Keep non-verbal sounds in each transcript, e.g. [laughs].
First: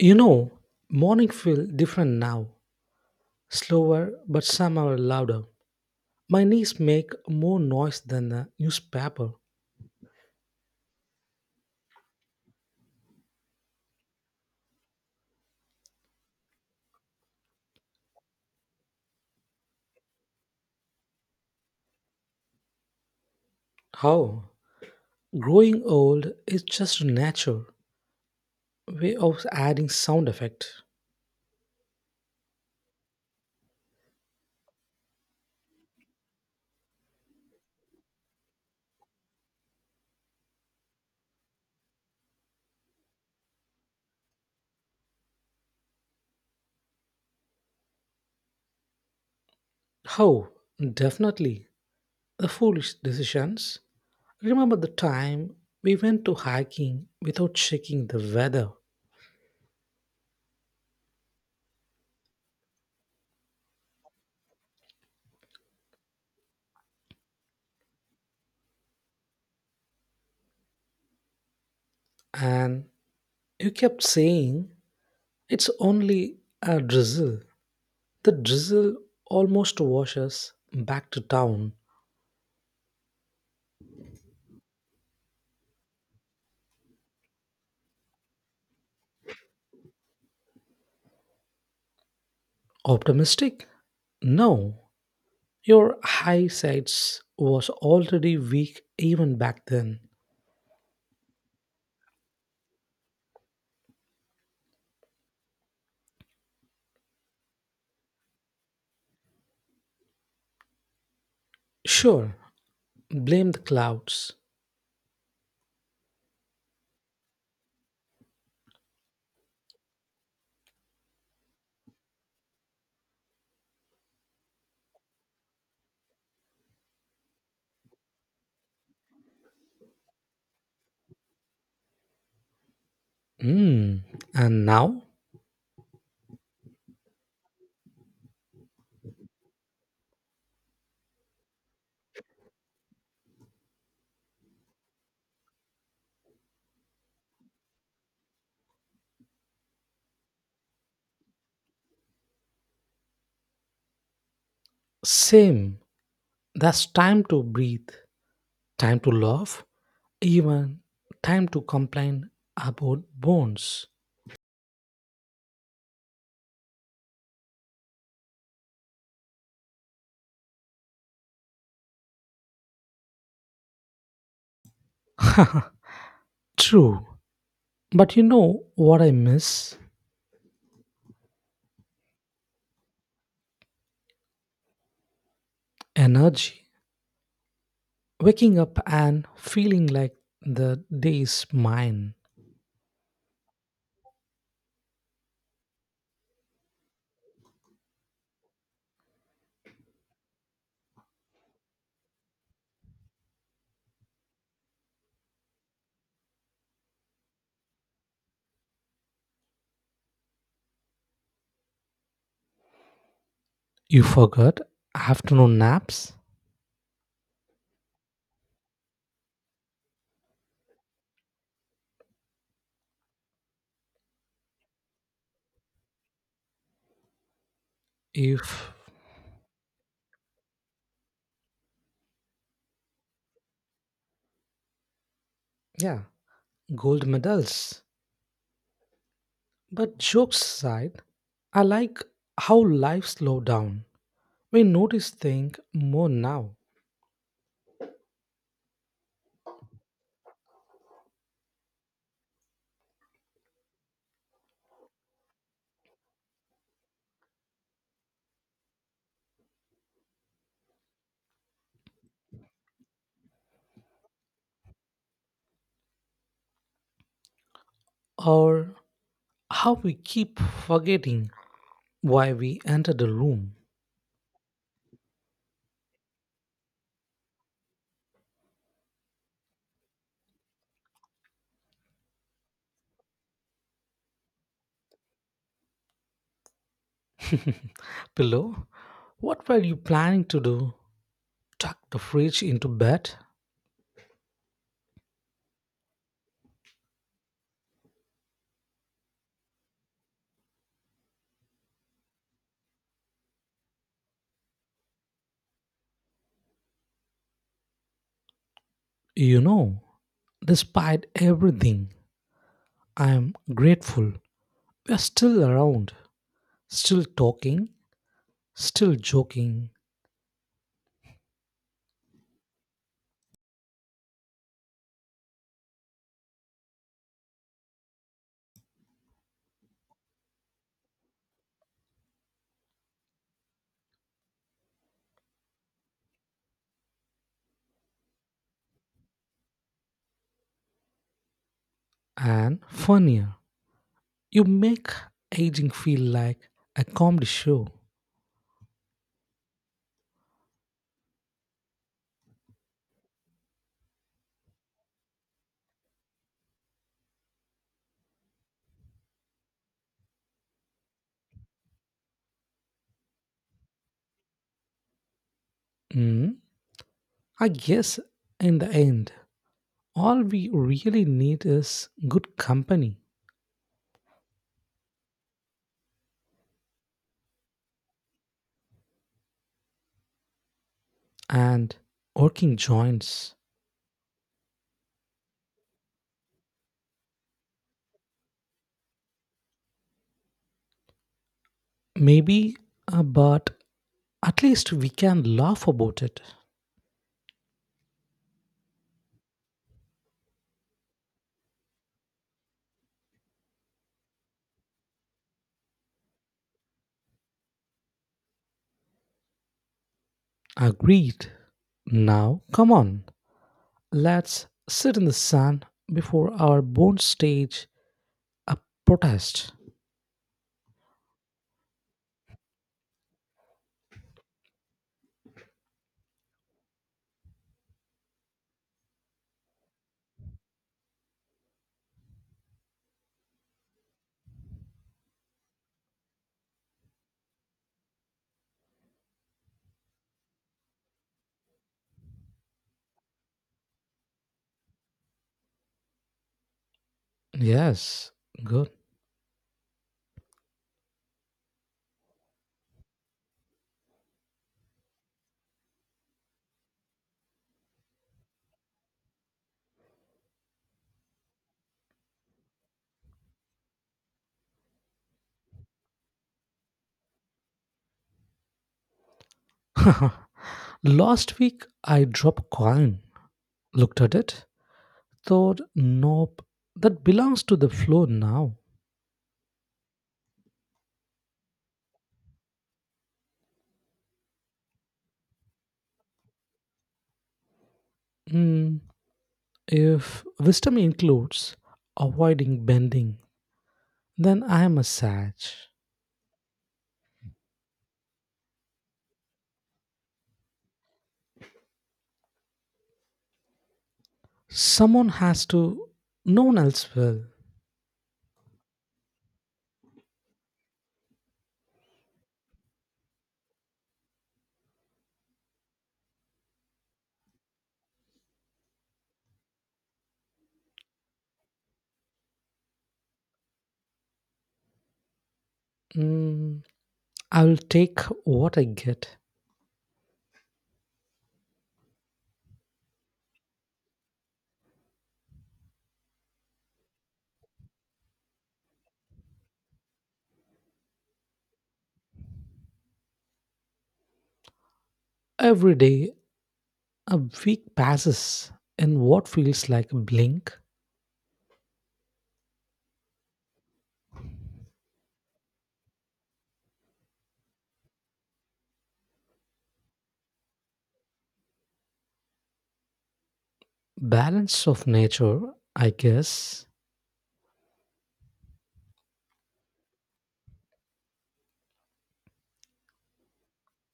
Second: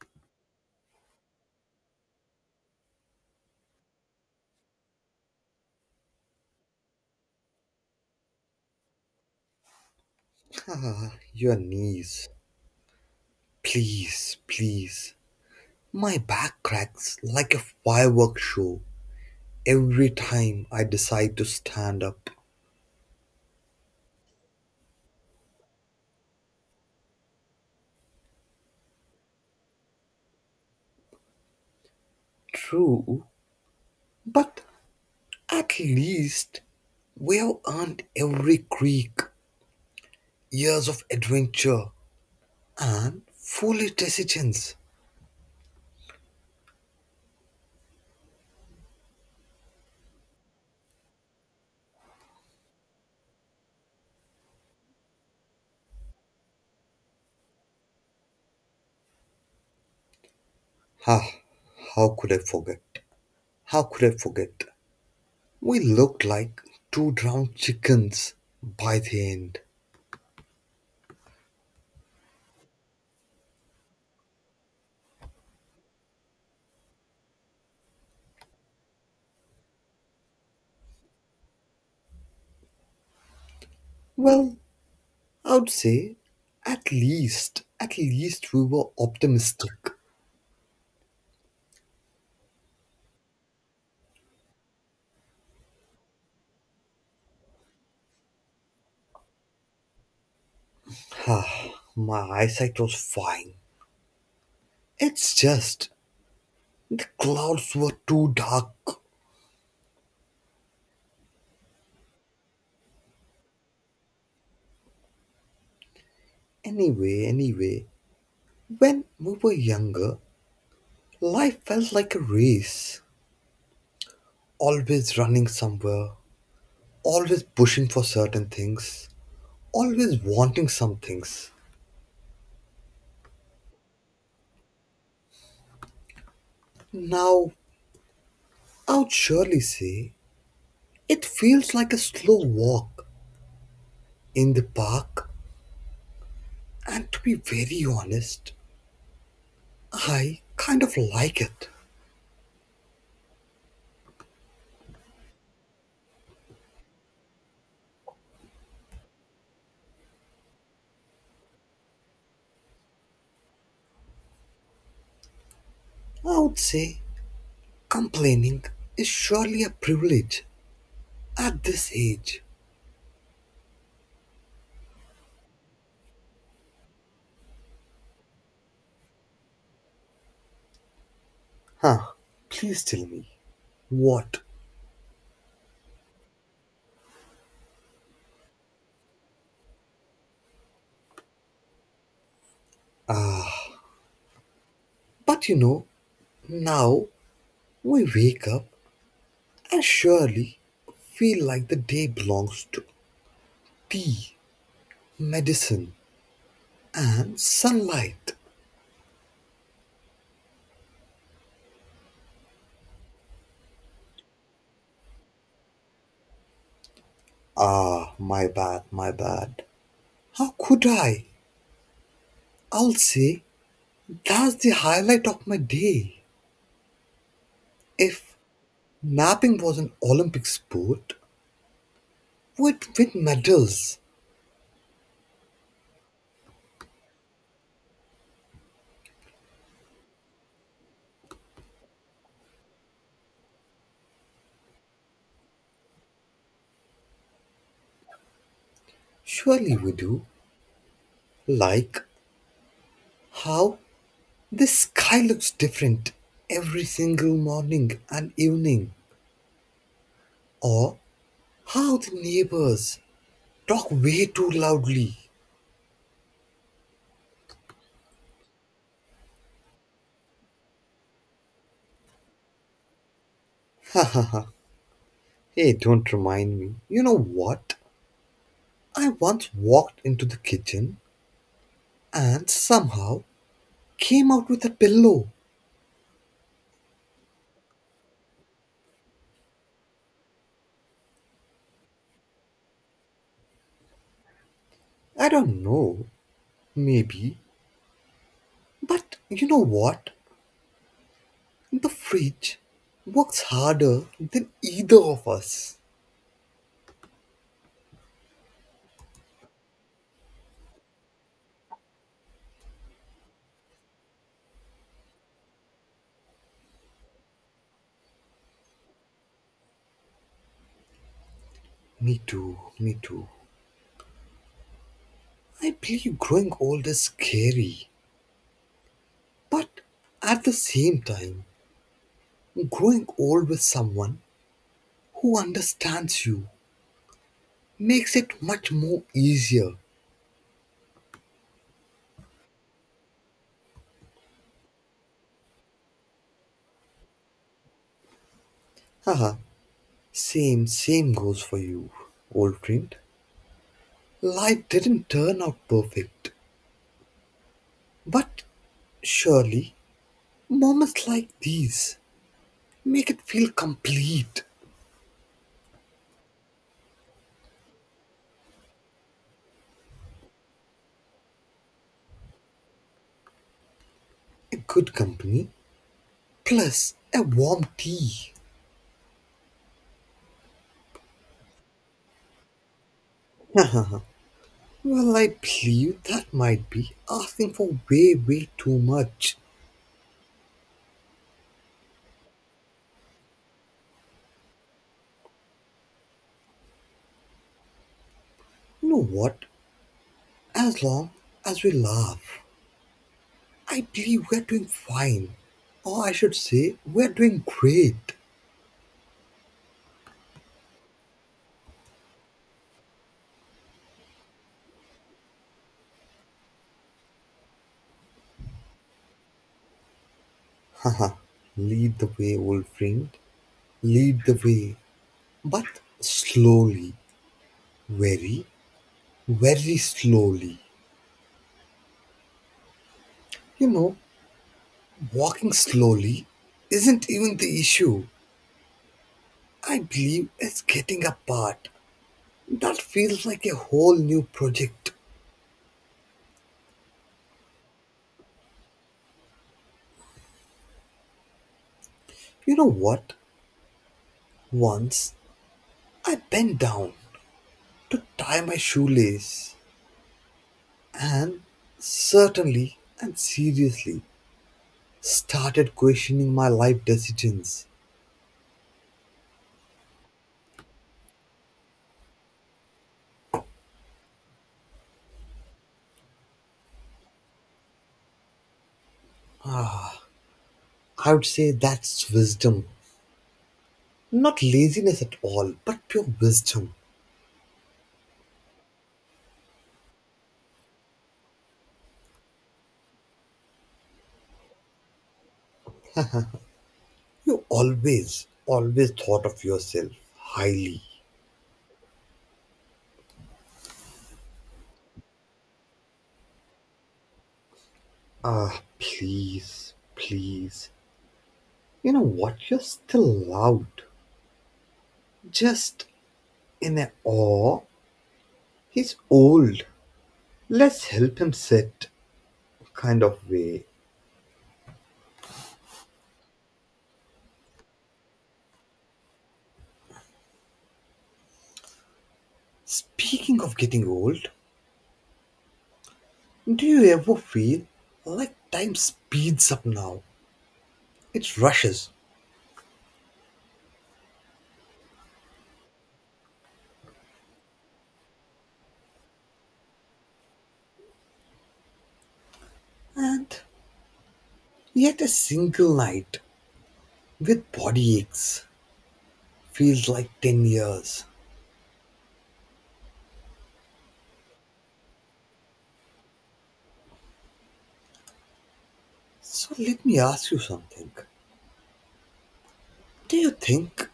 You know, morning feel different now, slower but somehow louder. My knees make more noise than the newspaper. Ah, your knees. Please, please. My back cracks like a fireworks show every time I decide to stand up. How? Growing old is just a natural way of adding sound effect. True, but at least we have earned every creak, years of adventure, and foolish decisions. How? Definitely. The foolish decisions. Remember the time we went to hiking without checking the weather Ah, how could I forget? How could I forget? We looked like two drowned chickens by the end. and you kept saying it's only a drizzle. The drizzle almost washes back to town. Well, I would say at least we were optimistic. Optimistic? No, your eyesight was already weak even back then. Ah, my eyesight was fine. It's just the clouds were too dark. Sure, blame the clouds. Anyway, when we were younger, life felt like a race. Always running somewhere, always pushing for certain things, always wanting some things. Hmm, and now? Now, I would surely say it feels like a slow walk in the park. And to be very honest, I kind of like it. Same. That's time to breathe, time to laugh, even time to complain about bones. I would say complaining is surely a privilege at this age. True, but you know what I miss? Huh, please tell me. What? Energy. Waking up and feeling like the day is mine. But you know, now we wake up and surely feel like the day belongs to tea, medicine, and sunlight. You forgot afternoon naps. Ah, my bad, my bad. How could I? I'll say that's the highlight of my day. If If, napping was an Olympic sport, we'd win medals. yeah, gold medals. But jokes aside, I like how life slowed down. We notice things more now, Surely we do. Like how the sky looks different every single morning and evening. Or how the neighbors talk way too loudly. [laughs] or how we keep forgetting why we entered the room. Ha ha ha. Hey, don't remind me. You know what? I once walked into the kitchen and somehow came out with a pillow. [laughs] Pillow, what were you planning to do? Tuck the fridge into bed? I don't know. Maybe. But you know what? The fridge works harder than either of us. You know, despite everything. I am grateful we are still around, still talking, still joking, Me too, me too. I believe growing old is scary, but at the same time, growing old with someone who understands you makes it much more easier. and funnier. You make aging feel like a comedy show. Haha, same, same goes for you, old friend. Life didn't turn out perfect, but surely moments like these make it feel complete. Hmm. I guess in the end, all we really need is good company A good company. Plus, a warm tea. and working joints. Well, I believe that might be asking for way, way too much. Maybe, but at least we can laugh about it. You know what? As long as we laugh, I believe we're doing fine. Or I should say, we're doing great. Agreed. Now, come on. Let's sit in the sun before our bones stage a protest. [laughs] Haha, lead the way, old friend. Lead the way. But slowly. Very, very slowly. You know, walking slowly isn't even the issue. I believe it's getting apart. That feels like a whole new project. Yes, good. You know what? Once I bent down to tie my shoelace and certainly and seriously started questioning my life decisions. [laughs] Last week I dropped coin, looked at it, thought, nope, that belongs to the floor now. I would say that's wisdom. Not laziness at all, but pure wisdom. Hmm, if wisdom includes avoiding bending, then I am a sage. You always, always thought of yourself highly. Someone has to, no one else will. Ah, please, please. You know what? You're still loud. Just in a "aw, he's old, let's help him sit" kind of way. Hmm, I will take what I get. Speaking of getting old, do you ever feel like time speeds up now? It rushes, Every day a week passes in what feels like a blink. and yet a single night with body aches feels like 10 years. Balance of nature, I guess. So let me ask you something. Do you think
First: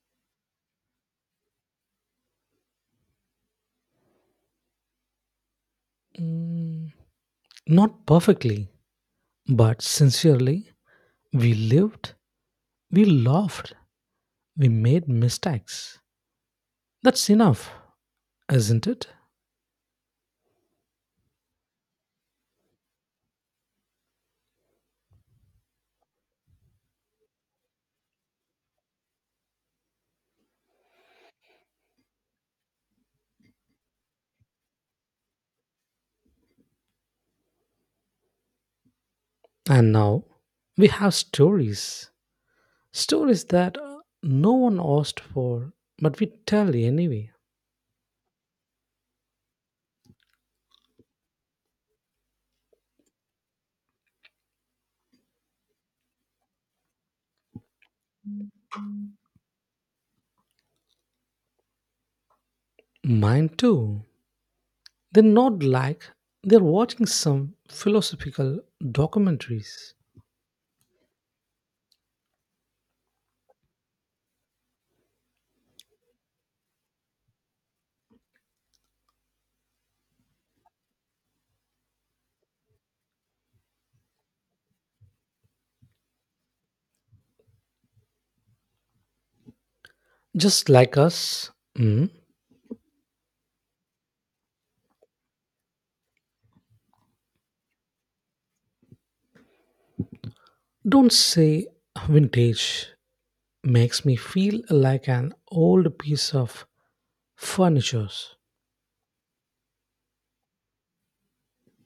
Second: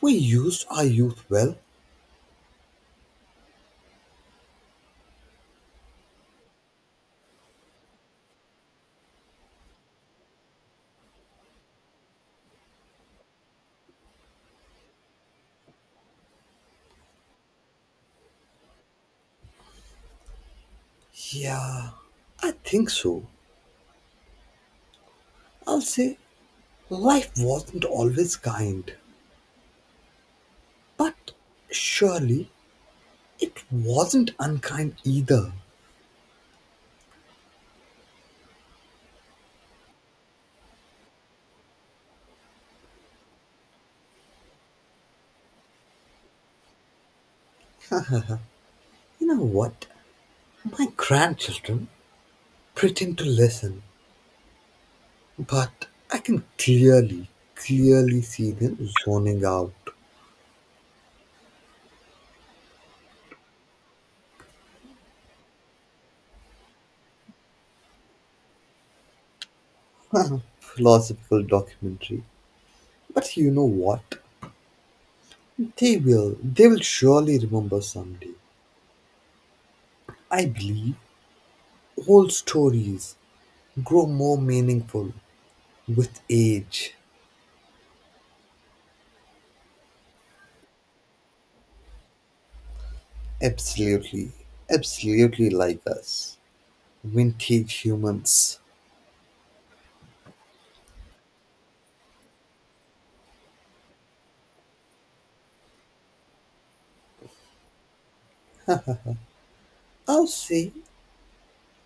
we used our youth well? Mm, not perfectly, but sincerely, we lived, we laughed, we made mistakes. That's enough, isn't it? Yeah, I think so. I'll say life wasn't always kind. But surely it wasn't unkind either. And now we have stories. Stories that no one asked for, but we tell anyway. You know what? My grandchildren pretend to listen, but I can clearly, clearly see them zoning out. Mine too. They're not like they're watching some philosophical documentaries. Philosophical documentary. But you know what? They will surely remember someday. I believe old stories grow more meaningful with age. Just like us, mm, Absolutely, absolutely like us. Vintage humans. don't say vintage makes me feel like an old piece of furniture. I'll say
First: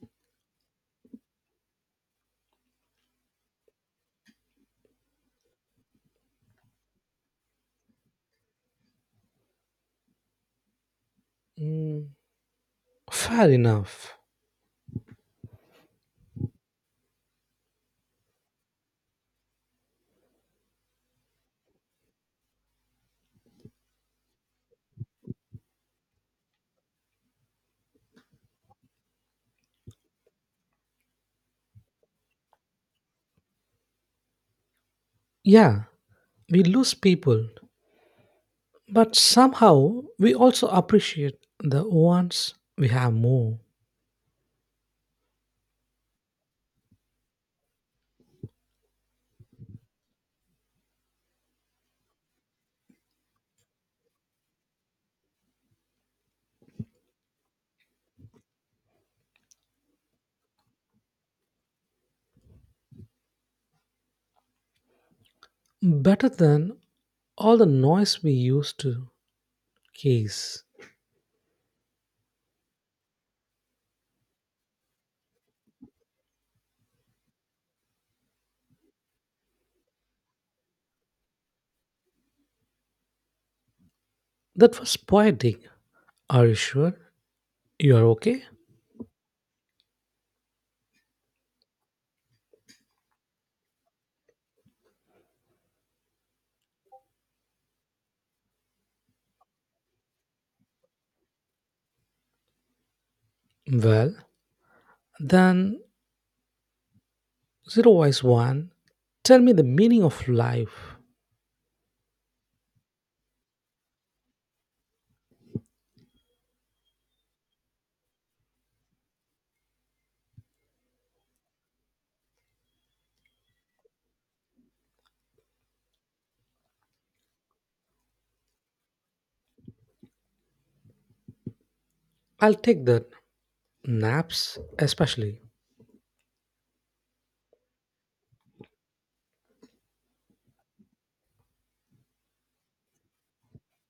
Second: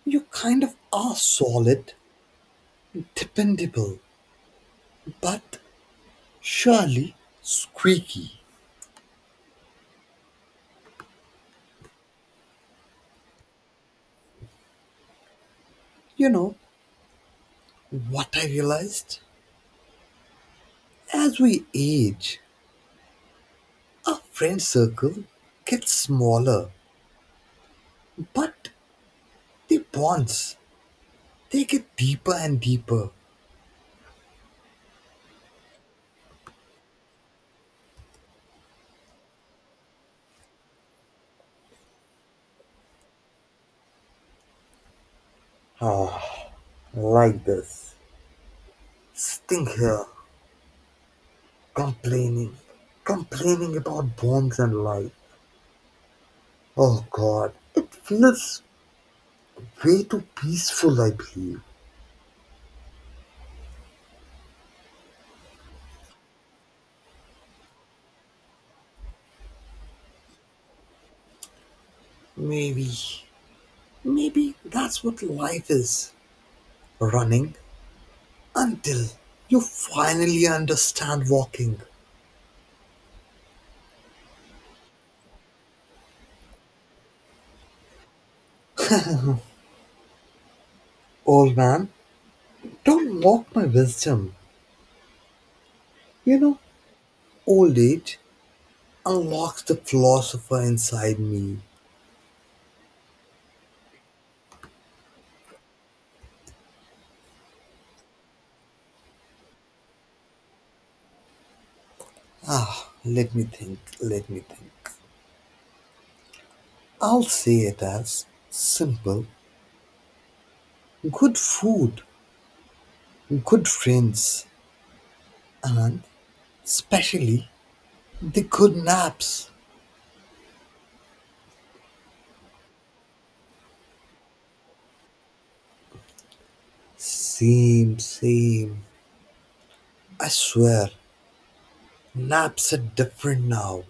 you kind of are solid, dependable, but surely squeaky. Mm, fair enough. You know what I realized? As we age, our friend circle gets smaller, but the bonds, they get deeper and deeper. Yeah, we lose people, but somehow we also appreciate the ones we have more Ah, like this. Sitting here, complaining, complaining about bonds and life. Oh God, it feels way too peaceful, I believe. better than all the noise we used to case. Maybe, maybe that's what life is, running until you finally understand walking. That was poetic. Are you sure? You're okay? Old man, don't mock my wisdom. You know, old age unlocks the philosopher inside me. Well, then, zero wise one, tell me the meaning of life. Ah, let me think, let me think. I'll say it as simple: good food, good friends, and especially the good naps. I'll take that, naps especially, Same, same. I swear, naps are different now.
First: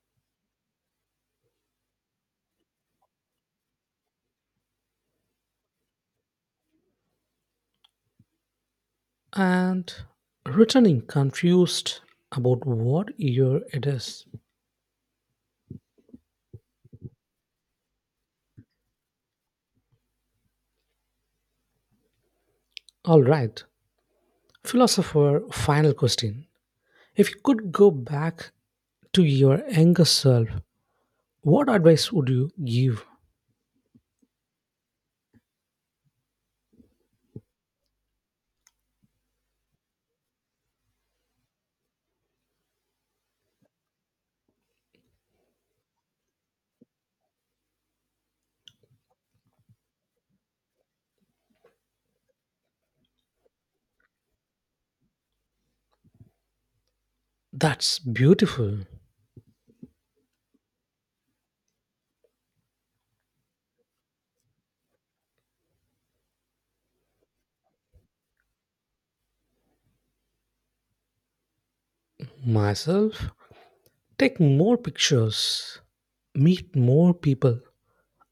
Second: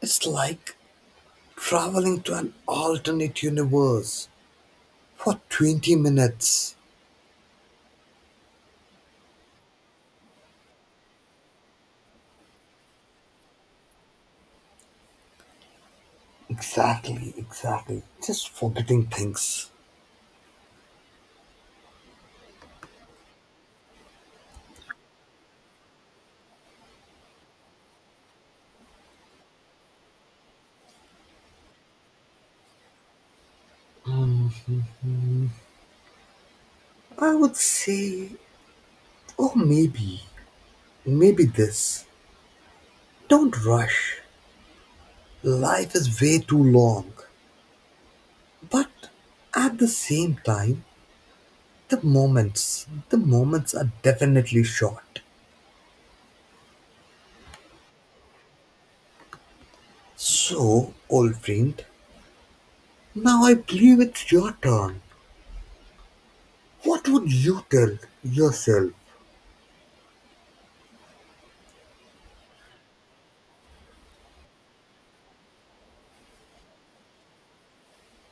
It's like traveling to an alternate universe for 20 minutes. and returning confused about what year it is. Exactly, exactly. Just forgetting things. All right, philosopher, final question. If you could go back to your younger self, what advice would you give? Hmm, I would say, oh, maybe, maybe this. Don't rush. Life is way too long. But at the same time, the moments are definitely short. That's beautiful. So, old friend, now I believe it's your turn. What would you tell yourself? Myself, take more pictures, meet more people,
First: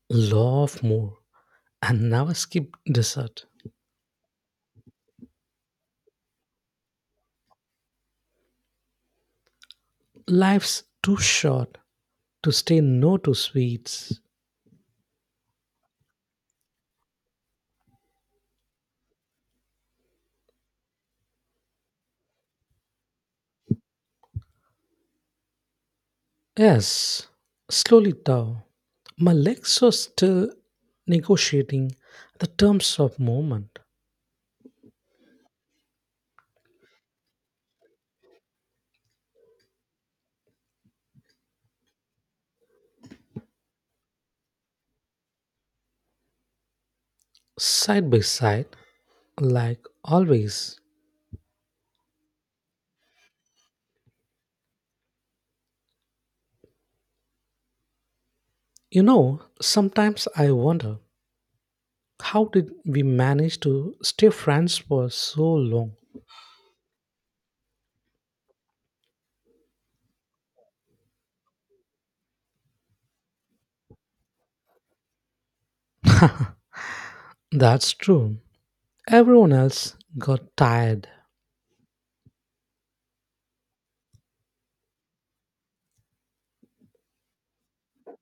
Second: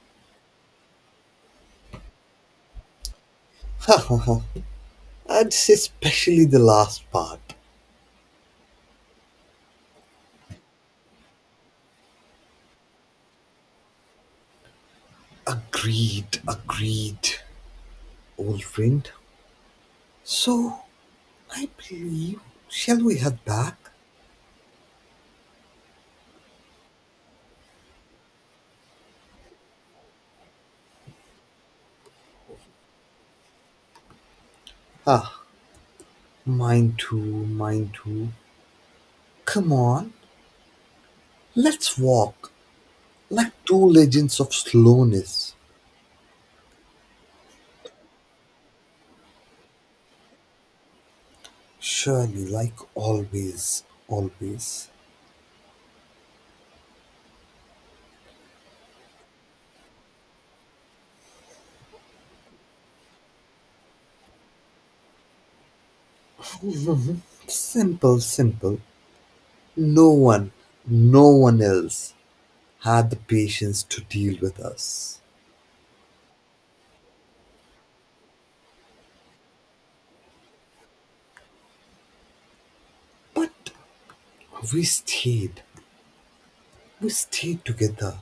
love more and never skip dessert. [laughs] I'd say, especially the last part. Life's too short to say no to sweets. Agreed, agreed, old friend. So, I believe, shall we head back? Yes, slowly thou. My legs are still negotiating the terms of movement, Ah, mine too, mine too. Come on, let's walk like two legends of slowness. side by side, like always. Surely, like always, always. You know, sometimes I wonder how did we manage to stay friends for so long? Simple, simple. No one, no one else had the patience to deal with us. That's true. Everyone else got tired, But we stayed. We stayed together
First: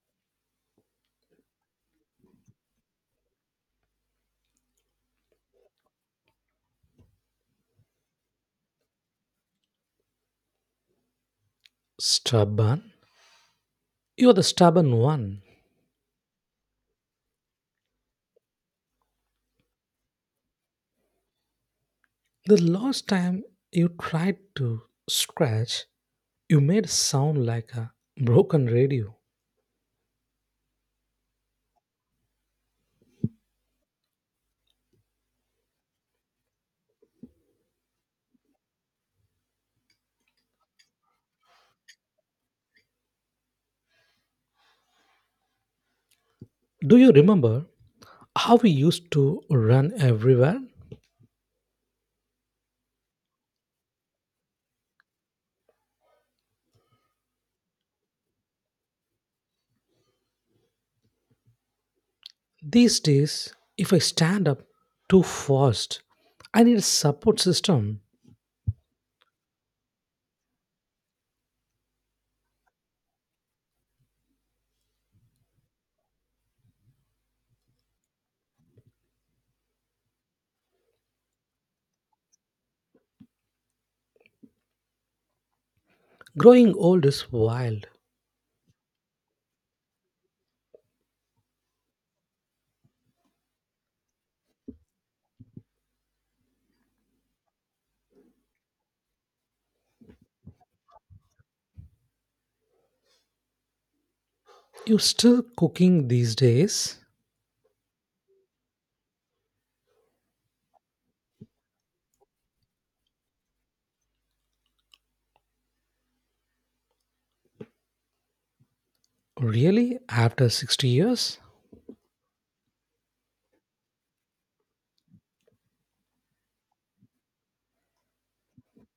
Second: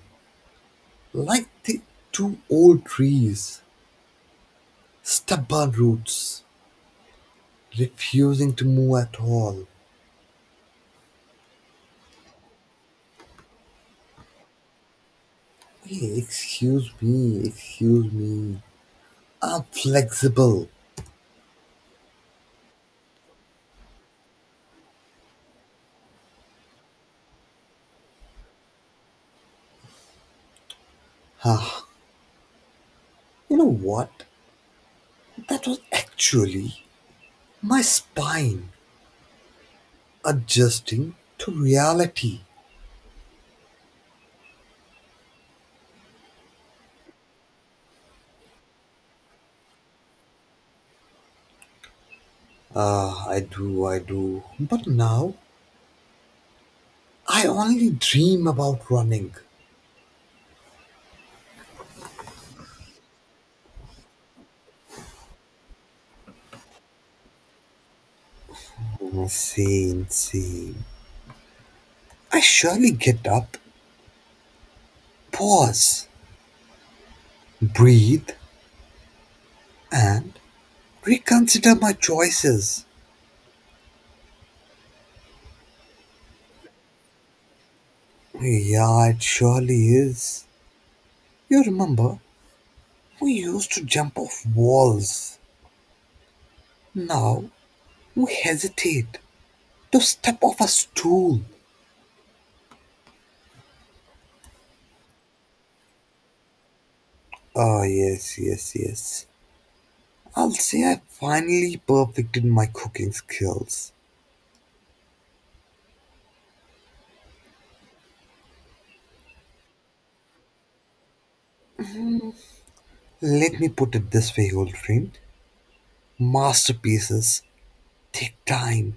like the two old trees, stubborn roots, refusing to move at all. stubborn, you're the stubborn one. Hey, excuse me, excuse me. I'm flexible. The last time you tried to scratch, you made sound like a broken radio. Ah, you know what? That was actually my spine adjusting to reality. Do you remember how we used to run everywhere? Ah, I do, I do. But now I only dream about running. These days, if I stand up too fast, I need a support system. Insane, insane. I surely get up, pause, breathe, and reconsider my choices. Growing old is wild. Yeah, it surely is. You remember, we used to jump off walls. Now we hesitate to step off a stool. You still cooking these days? Oh, yes, yes, yes. I'll say I finally perfected my cooking skills. Really? After 60 years? Let me put it this way, old friend. Masterpieces take time.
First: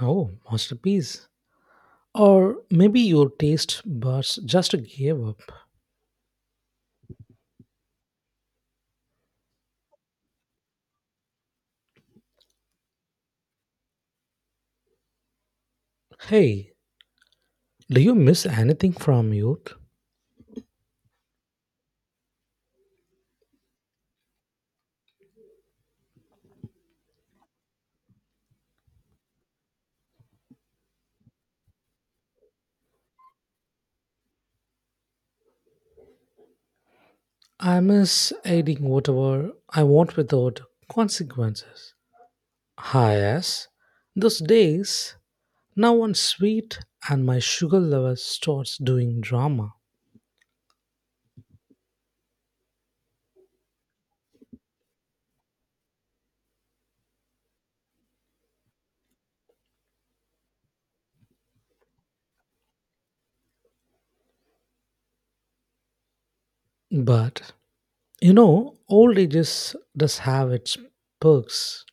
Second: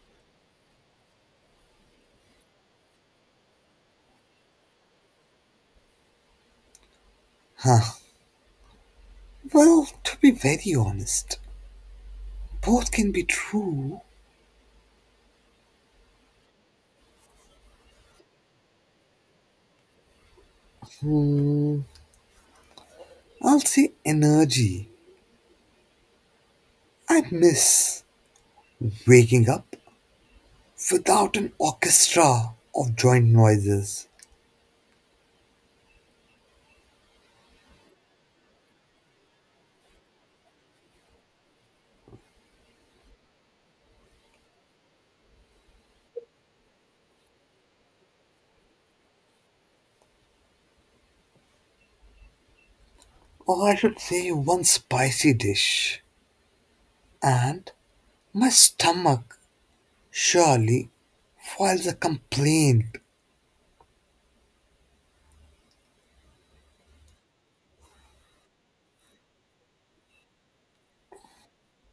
Oh, masterpiece. Or maybe your taste buds just gave up. Huh. Well, to be very honest, both can be true. Hey, do you miss anything from youth? Hmm. I'll say energy. I miss waking up without an orchestra of joint noises, I miss aiding whatever I want without consequences. Ah, yes, those days, now I'm sweet and my sugar level starts doing drama. or I should say one spicy dish. And my stomach surely files a complaint. But, you know, old ages does have its perks.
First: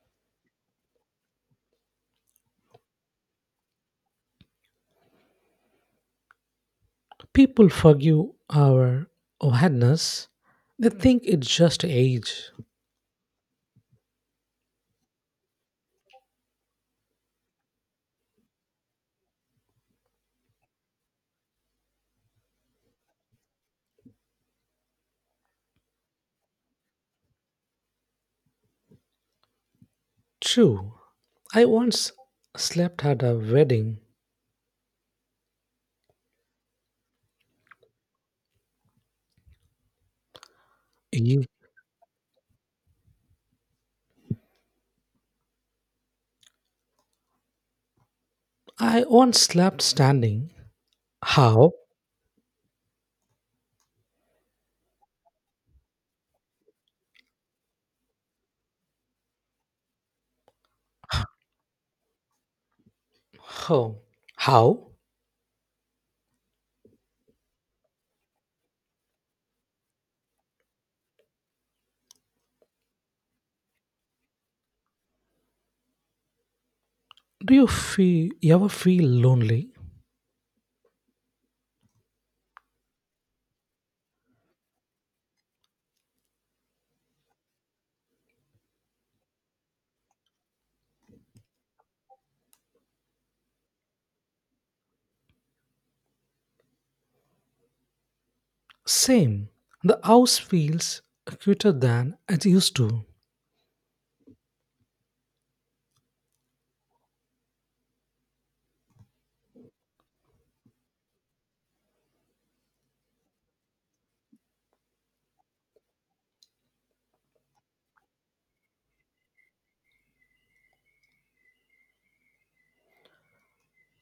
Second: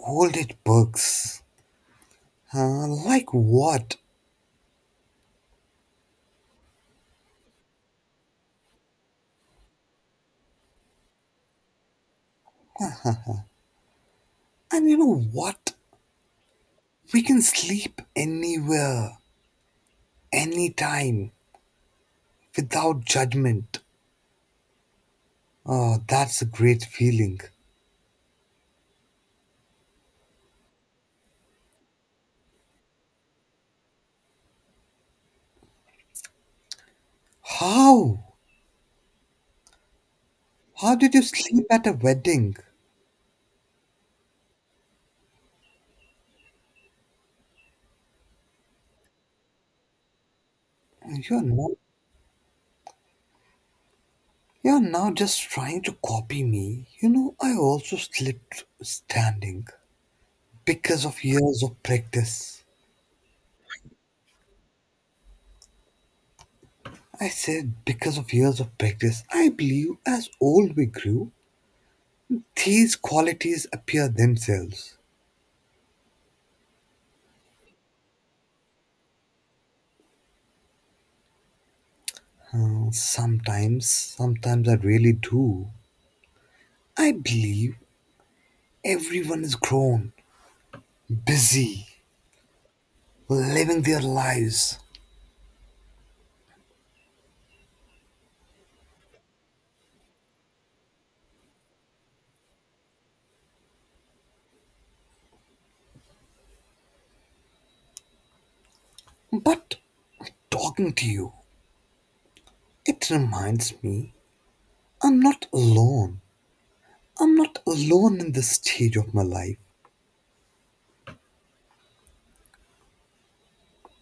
Old it bugs. Huh, like what? People forgive our madness. They think it's just age. And you know what? We can sleep anywhere, anytime, without judgment. Oh, that's a great feeling. True. I once slept at a wedding. How? How did you sleep at a wedding? I once slept standing. You're How? not. You're now just trying to copy me. You know, I also slept standing because of years of practice. How? How? I said because of years of practice. I believe as old we grew, these qualities appear themselves. Do you feel you ever feel lonely? Sometimes, sometimes I really do. I believe everyone is grown, busy, living their lives. Same. The house feels cuter than it used to. But talking to you, it reminds me I'm not alone. I'm not alone in this stage of my life.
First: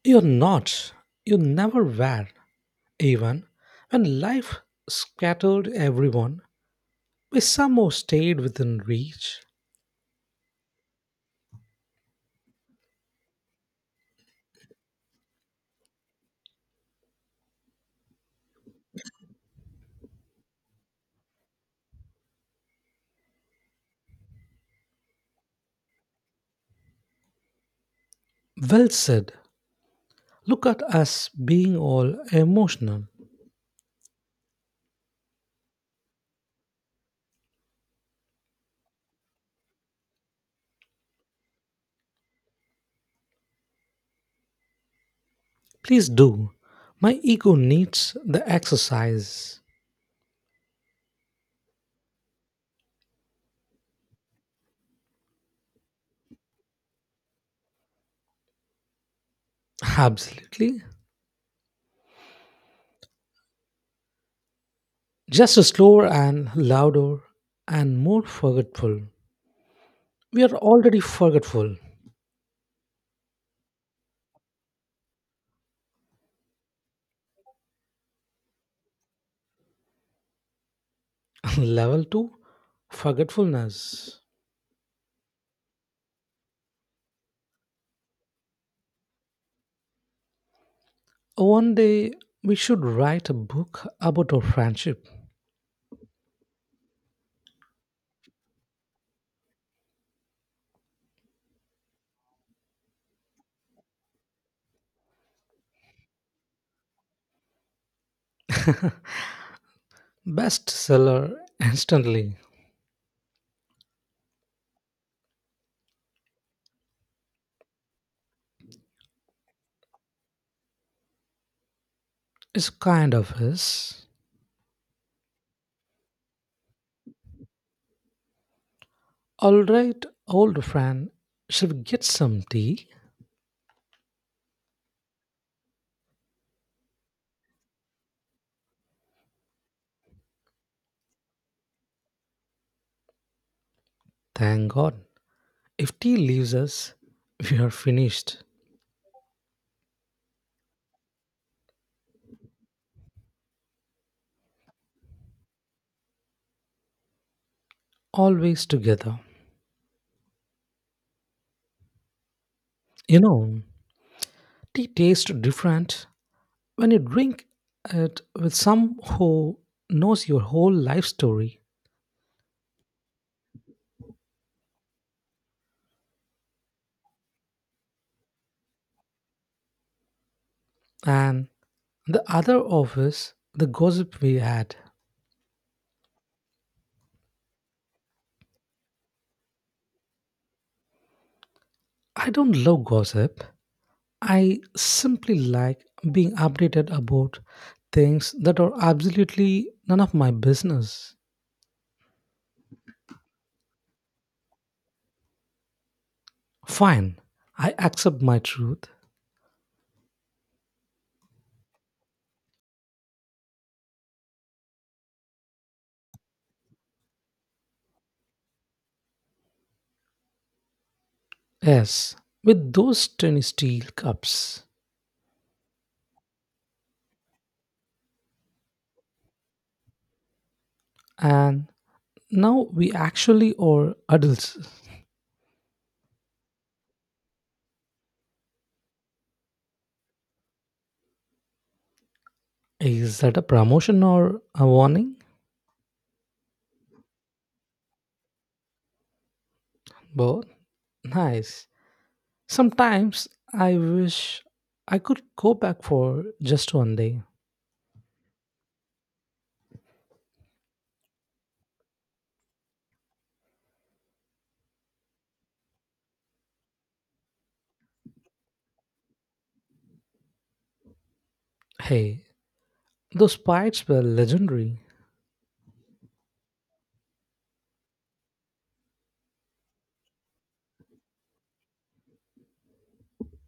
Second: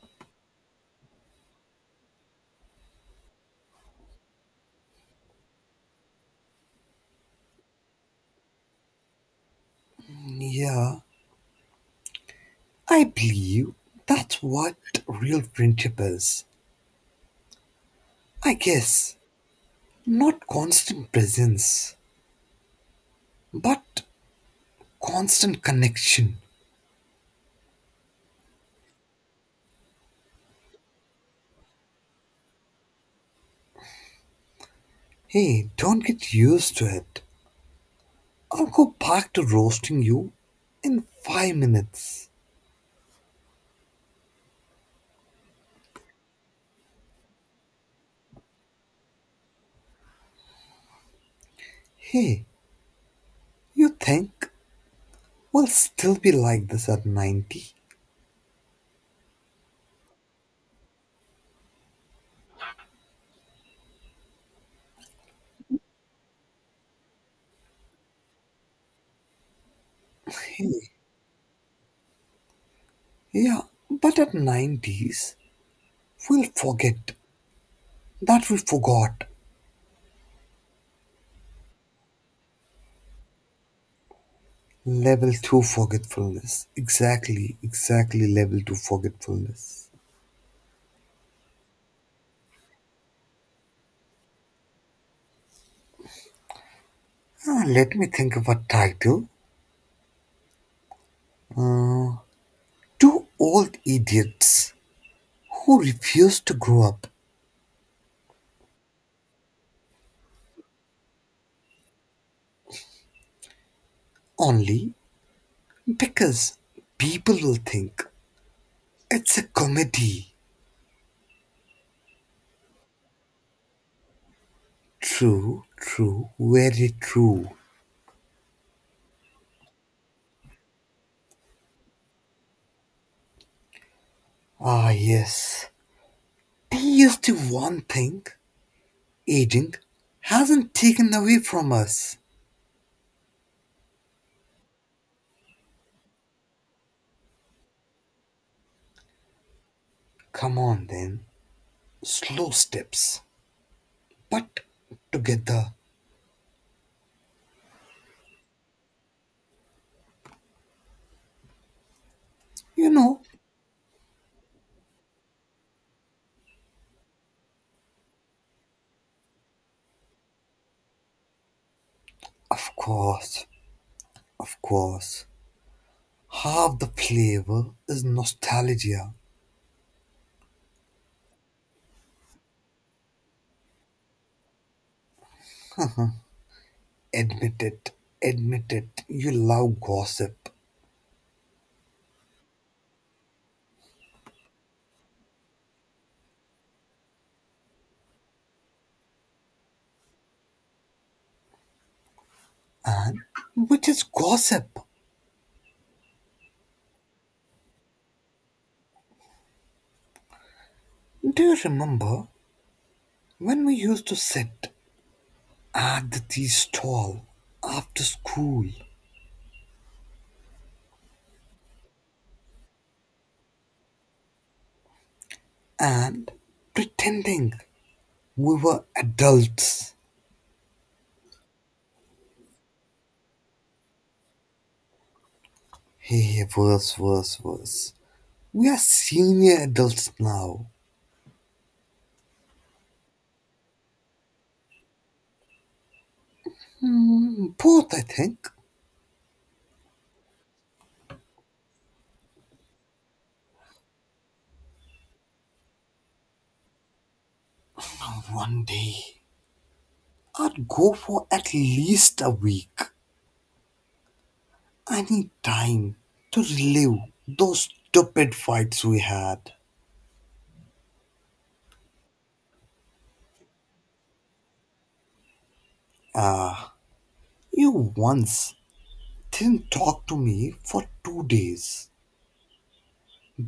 You're not. You never were. Even when life scattered everyone, we somehow stayed within reach. Yeah, I believe that's what real friendship is. I guess not constant presence, but constant connection. Well said. Look at us being all emotional. Hey, don't get used to it. I'll go back to roasting you in 5 minutes. Please do. My ego needs the exercise. Hey, you think we'll still be like this at 90? Absolutely. Just slower and louder and more forgetful. We are already forgetful. Yeah, but at 90s, we'll forget that we forgot. [laughs] Level 2 forgetfulness. Level 2 forgetfulness. Exactly, exactly level 2 forgetfulness. One day we should write a book about our friendship. Ah, let me think of a title. Two old idiots who refuse to grow up, Bestseller instantly. only because people will think it's a comedy. It's kind of us. True, true, very true. Alright, old friend, shall we get some tea? Ah, yes. And here's the one thing aging hasn't taken away from us. Thank God. If tea leaves us, we are finished. Come on, then. Slow steps, but together. Always together. You You know, know, tea tastes different when you drink it with some who knows your whole life story of course, of course. Half the flavor is nostalgia. and the other office, the gossip we had. Admit it, admit it. You love gossip. I don't love gossip. I simply like being updated about things that are absolutely none of my business. And which is gossip? Fine, I accept my truth. Do you remember when we used to sit at the tea stall after school Yes, with those tiny steel cups. and pretending we were adults? And now we actually are adults. Hey, hey, worse, worse, worse. We are senior adults now. Is that a promotion or a warning? Hmm, both, I think. Both? Nice. Sometimes I wish I could go back for just one day. One day, I'd go for at least a week. I need time to relive those stupid fights we had. Hey, those fights were legendary. Ah, you once didn't talk to me for 2 days.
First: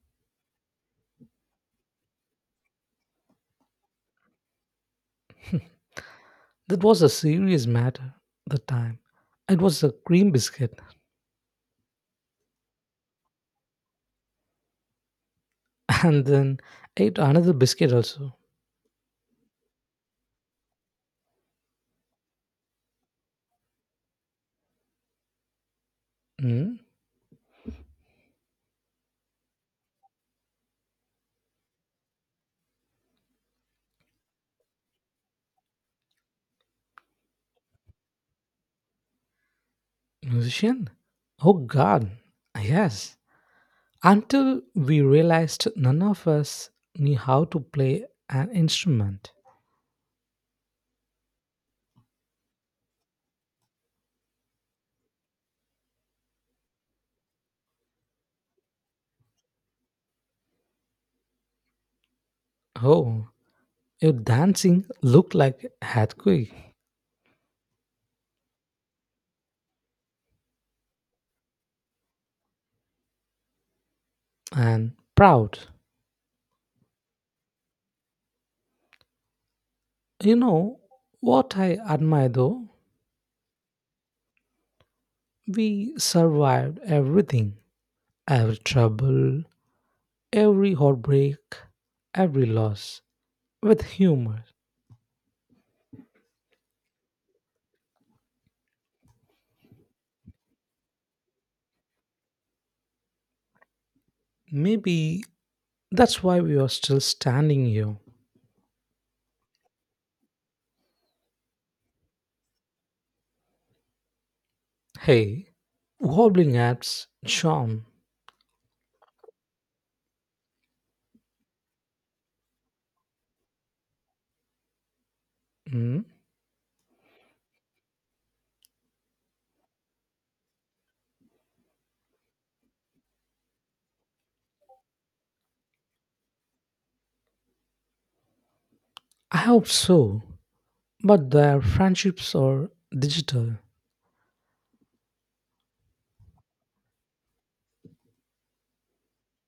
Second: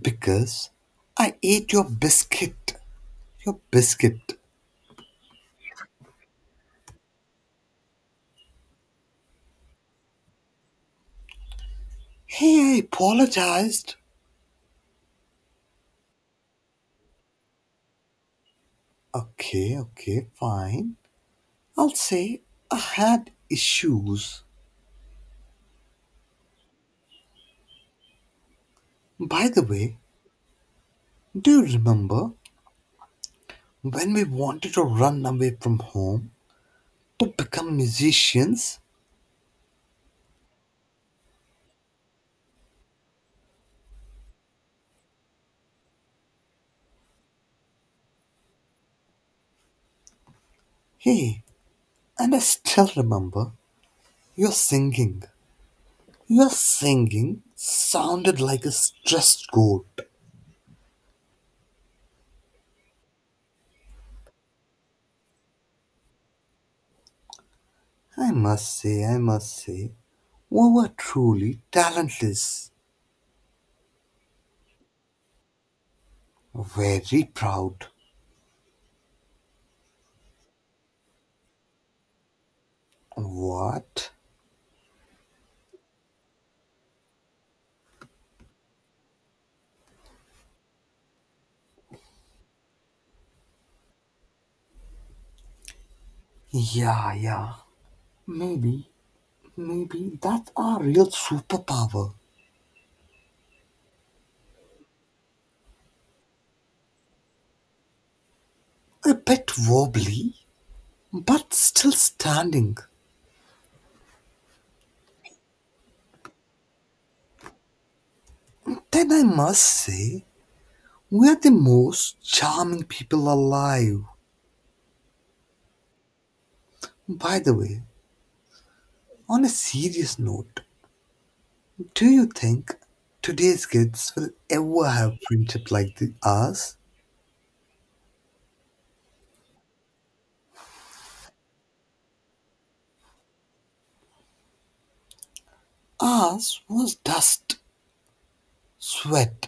Because I ate your biscuit. Your biscuit. That was a serious matter at the time. It was a cream biscuit. Hey, I apologized. [laughs] And then ate another biscuit also. Okay, okay, fine. I'll say I had issues. Hmm? By the way, do you remember when we wanted to run away from home to become musicians? Musician? Oh god. Yes. Until we realized none of us knew how to play an instrument. Hey, and I still remember your singing. Your singing sounded like a stressed goat. Oh, your dancing looked like earthquake. I must say, we were truly talentless, And proud. very proud. You know what I admire though? What? We survived everything, every trouble, every heartbreak, every loss with humor. Yeah, yeah. Maybe, maybe that's our real superpower. Maybe that's why we are still standing here. A bit wobbly, but still standing. Hey, wobbling apps, charm. Then I must say, we're the most charming people alive. Hmm? By the way, on a serious note, do you think today's kids will ever have friendship like the ours? I hope so, but their friendships are digital Ours was dust, sweat,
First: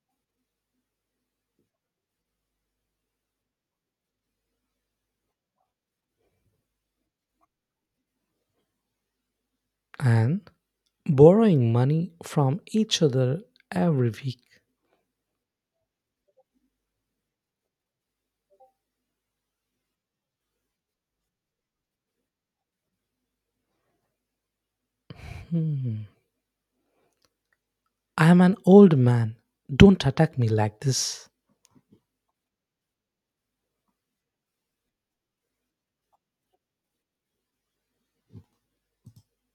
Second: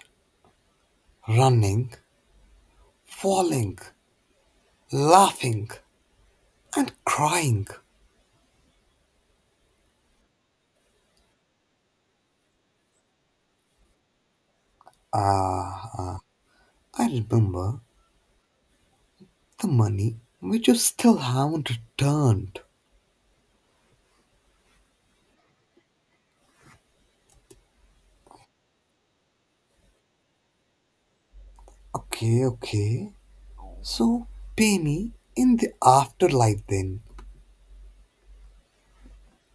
running, falling, laughing, and crying. and borrowing money from each other every week. Ah, I remember the money which you still haven't returned. Hmm. I am an old man. Don't attack me like this. Okay, okay. So pay me in the afterlife then.